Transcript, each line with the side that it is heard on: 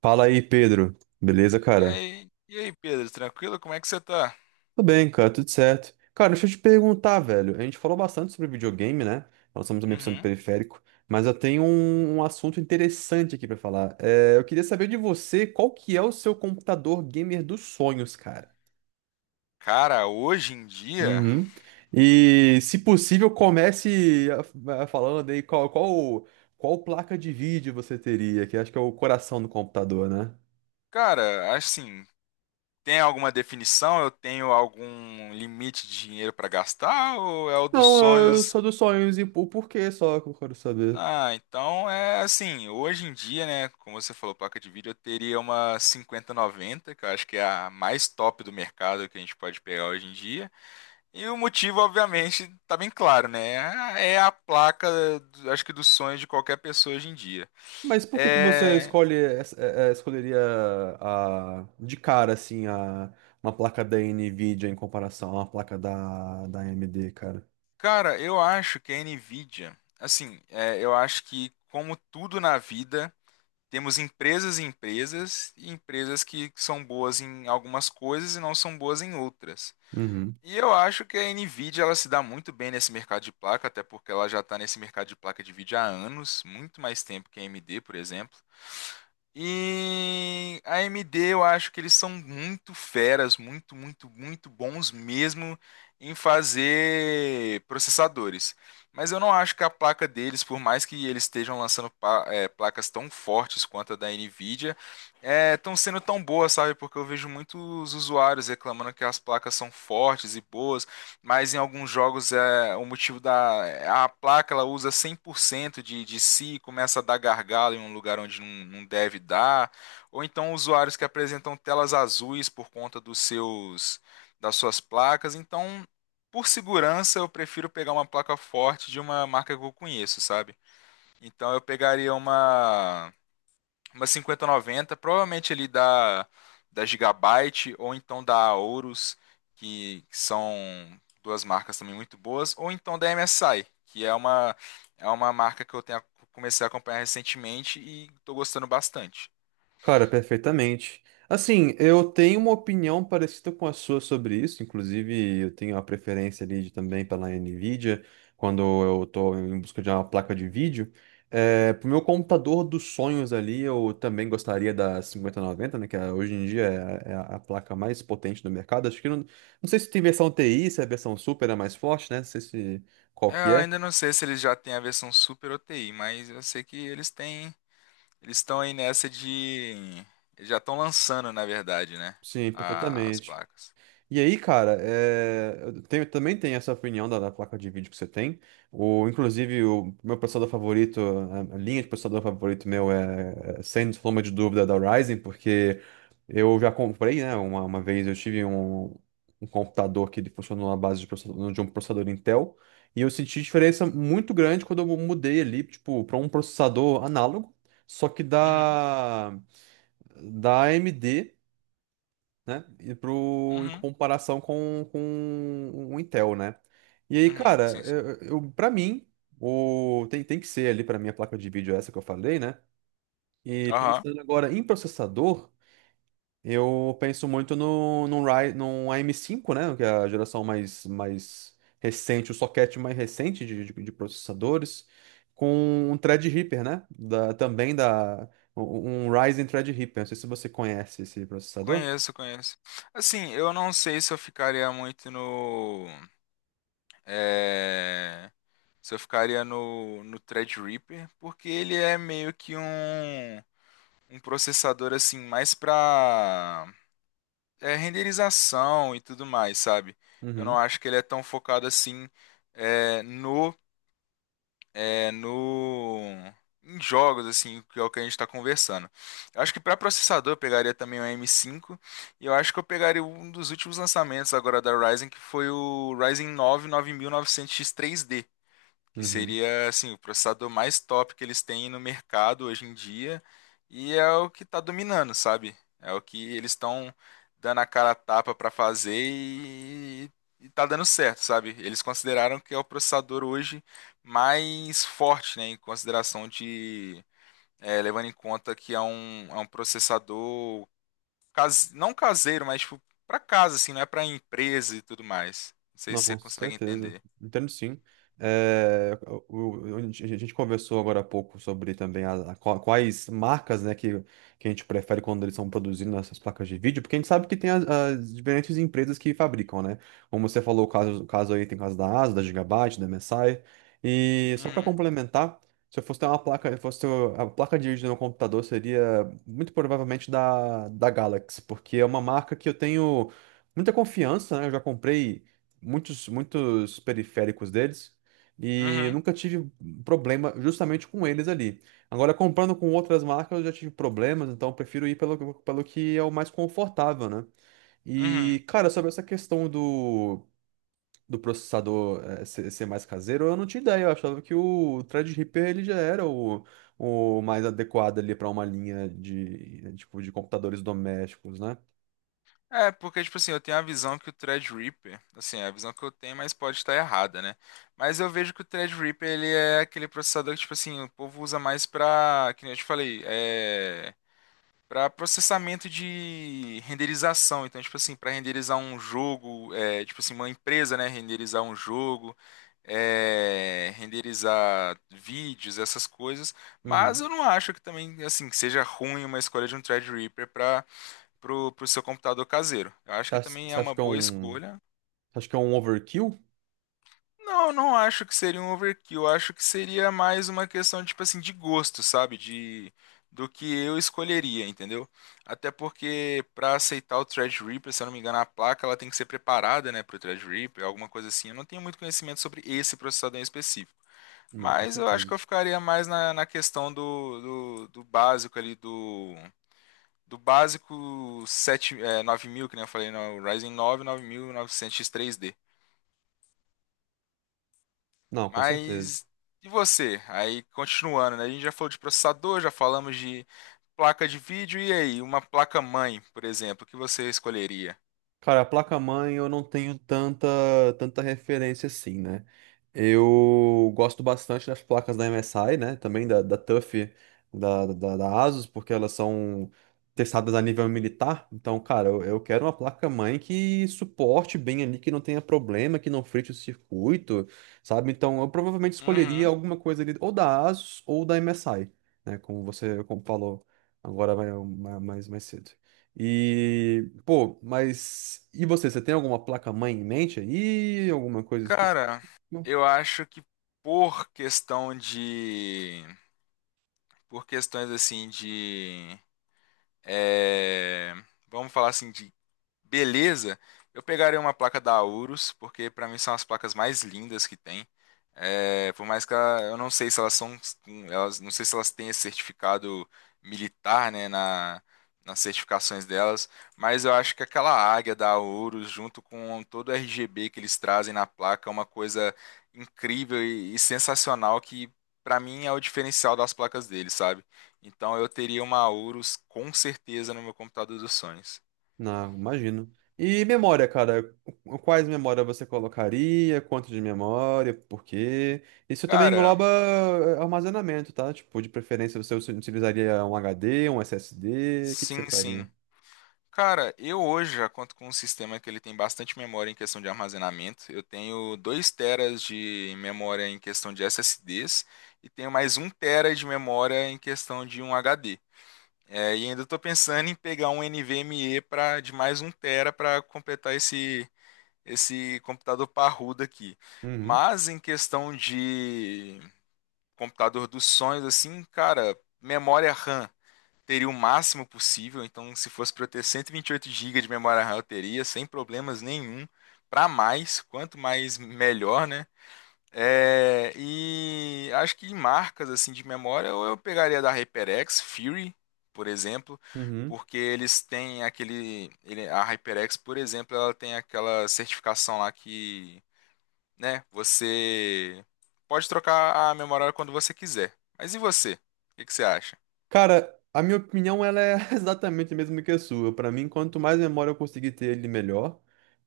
right: Fala aí, Pedro. Beleza,
left: E
right: cara?
left: aí, e aí, Pedro, tranquilo? Como é que você tá?
right: Tudo bem, cara, tudo certo. Cara, deixa eu te perguntar, velho. A gente falou bastante sobre videogame, né? Nós estamos também sobre
left: Uhum.
right: periférico, mas eu tenho um assunto interessante aqui pra falar. Eu queria saber de você qual que é o seu computador gamer dos sonhos, cara.
left: Cara, hoje em dia,
right: Uhum. E, se possível, comece falando aí qual placa de vídeo você teria, que acho que é o coração do computador, né?
left: cara, assim, tem alguma definição? Eu tenho algum limite de dinheiro pra gastar ou é o dos
right: Não, eu
left: sonhos?
right: sou dos sonhos e o porquê só que eu quero saber.
left: Ah, então é assim, hoje em dia, né, como você falou, placa de vídeo, eu teria uma 5090, que eu acho que é a mais top do mercado que a gente pode pegar hoje em dia. E o motivo, obviamente, tá bem claro, né? É a placa, acho que dos sonhos de qualquer pessoa hoje em dia.
right: Mas por que que você
left: É,
right: escolhe, escolheria de cara, assim, uma placa da NVIDIA em comparação a uma placa da AMD, cara?
left: cara, eu acho que a Nvidia, assim, eu acho que como tudo na vida, temos empresas e empresas, e empresas que são boas em algumas coisas e não são boas em outras. E eu acho que a Nvidia ela se dá muito bem nesse mercado de placa, até porque ela já está nesse mercado de placa de vídeo há anos, muito mais tempo que a AMD, por exemplo. E a AMD, eu acho que eles são muito feras, muito, muito, muito bons mesmo em fazer processadores. Mas eu não acho que a placa deles, por mais que eles estejam lançando placas tão fortes quanto a da Nvidia, estão sendo tão boas, sabe? Porque eu vejo muitos usuários reclamando que as placas são fortes e boas, mas em alguns jogos é o motivo da a placa ela usa 100% de si e começa a dar gargalo em um lugar onde não, não deve dar, ou então usuários que apresentam telas azuis por conta dos seus das suas placas. Então, por segurança, eu prefiro pegar uma placa forte de uma marca que eu conheço, sabe? Então eu pegaria uma 5090, provavelmente ali da Gigabyte ou então da Aorus, que são duas marcas também muito boas, ou então da MSI, que é uma, marca que eu tenho, comecei a acompanhar recentemente e estou gostando bastante.
right: Cara, perfeitamente. Assim, eu tenho uma opinião parecida com a sua sobre isso, inclusive eu tenho a preferência também pela Nvidia, quando eu estou em busca de uma placa de vídeo. Pro meu computador dos sonhos ali, eu também gostaria da 5090, né, hoje em dia é a placa mais potente do mercado. Acho que não, não sei se tem versão TI, se a versão Super é mais forte, né? Não sei se qual
left: É,
right: que
left: eu
right: é.
left: ainda não sei se eles já têm a versão Super OTI, mas eu sei que eles têm, eles estão aí nessa de, eles já estão lançando, na verdade, né,
right: Sim,
left: as
right: perfeitamente.
left: placas.
right: E aí, cara, é, também tenho essa opinião da placa de vídeo que você tem. O, inclusive, o meu processador favorito, a linha de processador favorito meu é, sem sombra de dúvida, é da Ryzen, porque eu já comprei, né? Uma vez eu tive um computador que ele funcionou na base de, de um processador Intel, e eu senti diferença muito grande quando eu mudei ali, tipo, para um processador análogo, só que
left: Uhum,
right: da AMD, né? Em
left: uhum,
right: comparação com o Intel, né? E aí,
left: uhum,
right: cara,
left: sim, sim.
right: pra mim, tem que ser ali pra mim a placa de vídeo essa que eu falei, né? E pensando agora em processador, eu penso muito no AM5, né? Que é a geração mais recente, o socket mais recente de processadores, com um Threadripper, né? Da, também da. Um Ryzen Threadripper. Não sei se você conhece esse processador.
left: Conheço, conheço. Assim, eu não sei se eu ficaria muito é, se eu ficaria no Threadripper, porque ele é meio que um processador assim, mais pra renderização e tudo mais, sabe? Eu
right: Uhum,
left: não acho que ele é tão focado assim é, no é, no em jogos assim, que é o que a gente está conversando. Eu acho que para processador eu pegaria também o M5 e eu acho que eu pegaria um dos últimos lançamentos agora da Ryzen, que foi o Ryzen 9 9900X 3D, que
right: uhum.
left: seria assim o processador mais top que eles têm no mercado hoje em dia e é o que está dominando, sabe? É o que eles estão dando a cara a tapa para fazer e tá dando certo, sabe? Eles consideraram que é o processador hoje mais forte, né, levando em conta que é um processador case, não caseiro, mas tipo, para casa assim, não é para empresa e tudo mais. Não sei
right: Não,
left: se você
right: com
left: consegue
right: certeza.
left: entender.
right: Entendo sim. É, a gente conversou agora há pouco sobre também quais marcas, né, que a gente prefere quando eles estão produzindo essas placas de vídeo, porque a gente sabe que tem as diferentes empresas que fabricam, né? Como você falou, o caso aí tem o caso da ASUS, da Gigabyte, da MSI. E só para
left: Uhum,
right: complementar, se eu fosse ter uma placa, se fosse ter a placa de vídeo no meu computador, seria muito provavelmente da Galaxy, porque é uma marca que eu tenho muita confiança, né? Eu já comprei muitos periféricos deles e eu
left: uhum,
right: nunca tive problema justamente com eles ali. Agora, comprando com outras marcas, eu já tive problemas, então eu prefiro ir pelo que é o mais confortável, né?
left: uhum.
right: E, cara, sobre essa questão do processador ser mais caseiro, eu não tinha ideia. Eu achava que o Threadripper ele já era o mais adequado ali para uma linha de, tipo, de computadores domésticos, né?
left: É, porque, tipo assim, eu tenho a visão que o Threadripper, assim, é a visão que eu tenho, mas pode estar errada, né? Mas eu vejo que o Threadripper, ele é aquele processador que, tipo assim, o povo usa mais pra, que nem eu te falei, pra processamento de renderização. Então, tipo assim, pra renderizar um jogo, tipo assim, uma empresa, né, renderizar um jogo, renderizar vídeos, essas coisas. Mas
right: Uhum.
left: eu não acho que também, assim, que seja ruim uma escolha de um Threadripper pro seu computador caseiro. Eu acho que também é
right: Você acha
left: uma
right: que é
left: boa
right: um,
left: escolha.
right: você acha que é um overkill?
left: Não, não acho que seria um overkill. Eu acho que seria mais uma questão, tipo assim, de gosto, sabe? Do que eu escolheria, entendeu? Até porque para aceitar o Threadripper, se eu não me engano, a placa ela tem que ser preparada, né, pro Threadripper, alguma coisa assim. Eu não tenho muito conhecimento sobre esse processador em específico.
right: Não, com
left: Mas eu acho
right: certeza.
left: que eu ficaria mais na questão do básico ali do básico 9000 que nem eu falei, no Ryzen 9, 9900 x três d.
right: Não, com certeza.
left: Mas e você? Aí continuando, né? A gente já falou de processador, já falamos de placa de vídeo, e aí? Uma placa mãe, por exemplo, que você escolheria?
right: Cara, a placa-mãe eu não tenho tanta referência assim, né? Eu gosto bastante das placas da MSI, né? Também da TUF, da ASUS, porque elas são testadas a nível militar. Então, cara, eu quero uma placa-mãe que suporte bem ali, que não tenha problema, que não frite o circuito, sabe? Então, eu provavelmente escolheria
left: Uhum.
right: alguma coisa ali, ou da ASUS ou da MSI, né? Como você como falou agora mais cedo. E, pô, mas e você, você tem alguma placa-mãe em mente aí? Alguma coisa específica?
left: Cara, eu acho que por questão de. Por questões assim de. é, vamos falar assim, de Beleza, eu pegaria uma placa da Aurus, porque pra mim são as placas mais lindas que tem. É, por mais que eu não sei se elas são, elas, não sei se elas têm esse certificado militar, né, nas certificações delas, mas eu acho que aquela águia da Aurus, junto com todo o RGB que eles trazem na placa, é uma coisa incrível e sensacional que pra mim é o diferencial das placas deles, sabe? Então eu teria uma Aurus com certeza no meu computador dos sonhos.
right: Não, imagino. E memória, cara, quais memórias você colocaria? Quanto de memória? Por quê? Isso também
left: Cara,
right: engloba armazenamento, tá? Tipo, de preferência você utilizaria um HD, um SSD, o que que você
left: sim, sim.
right: faria?
left: Cara, eu hoje já conto com um sistema que ele tem bastante memória em questão de armazenamento. Eu tenho 2 teras de memória em questão de SSDs e tenho mais um tera de memória em questão de um HD. É, e ainda estou pensando em pegar um NVMe para de mais um tera para completar esse computador parrudo aqui.
right: Uhum,
left: Mas em questão de computador dos sonhos assim, cara, memória RAM teria o máximo possível. Então, se fosse para eu ter 128 GB de memória RAM, eu teria, sem problemas nenhum. Para mais, quanto mais melhor, né? É, e acho que em marcas assim de memória, ou eu pegaria da HyperX, Fury, por exemplo,
right: uhum.
left: porque eles têm a HyperX, por exemplo, ela tem aquela certificação lá que, né, você pode trocar a memória quando você quiser. Mas e você? O que que você acha?
right: Cara, a minha opinião ela é exatamente a mesma que a sua. Para mim, quanto mais memória eu conseguir ter, ele melhor.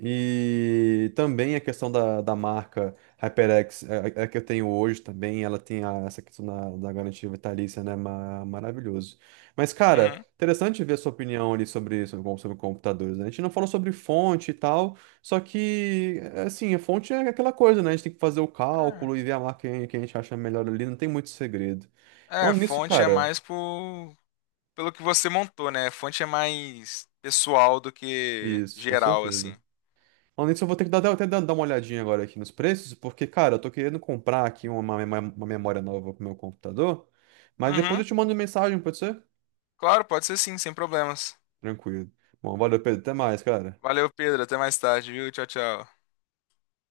right: E também a questão da marca HyperX, é que eu tenho hoje também, ela tem essa questão da garantia vitalícia, né? Maravilhoso. Mas, cara,
left: Uhum.
right: interessante ver a sua opinião ali sobre, sobre computadores, né? A gente não falou sobre fonte e tal, só que, assim, a fonte é aquela coisa, né? A gente tem que fazer o
left: É.
right: cálculo e ver a marca que a gente acha melhor ali, não tem muito segredo. Não,
left: É,
right: nisso,
left: fonte é
right: cara.
left: mais pelo que você montou, né? Fonte é mais pessoal do que
right: Isso, com
left: geral,
right: certeza.
left: assim.
right: Além disso, eu vou ter que dar, até dar uma olhadinha agora aqui nos preços, porque, cara, eu tô querendo comprar aqui uma memória nova pro meu computador, mas depois
left: Uhum.
right: eu te mando mensagem, pode ser?
left: Claro, pode ser sim, sem problemas.
right: Tranquilo. Bom, valeu, Pedro. Até mais, cara.
left: Valeu, Pedro. Até mais tarde, viu? Tchau, tchau.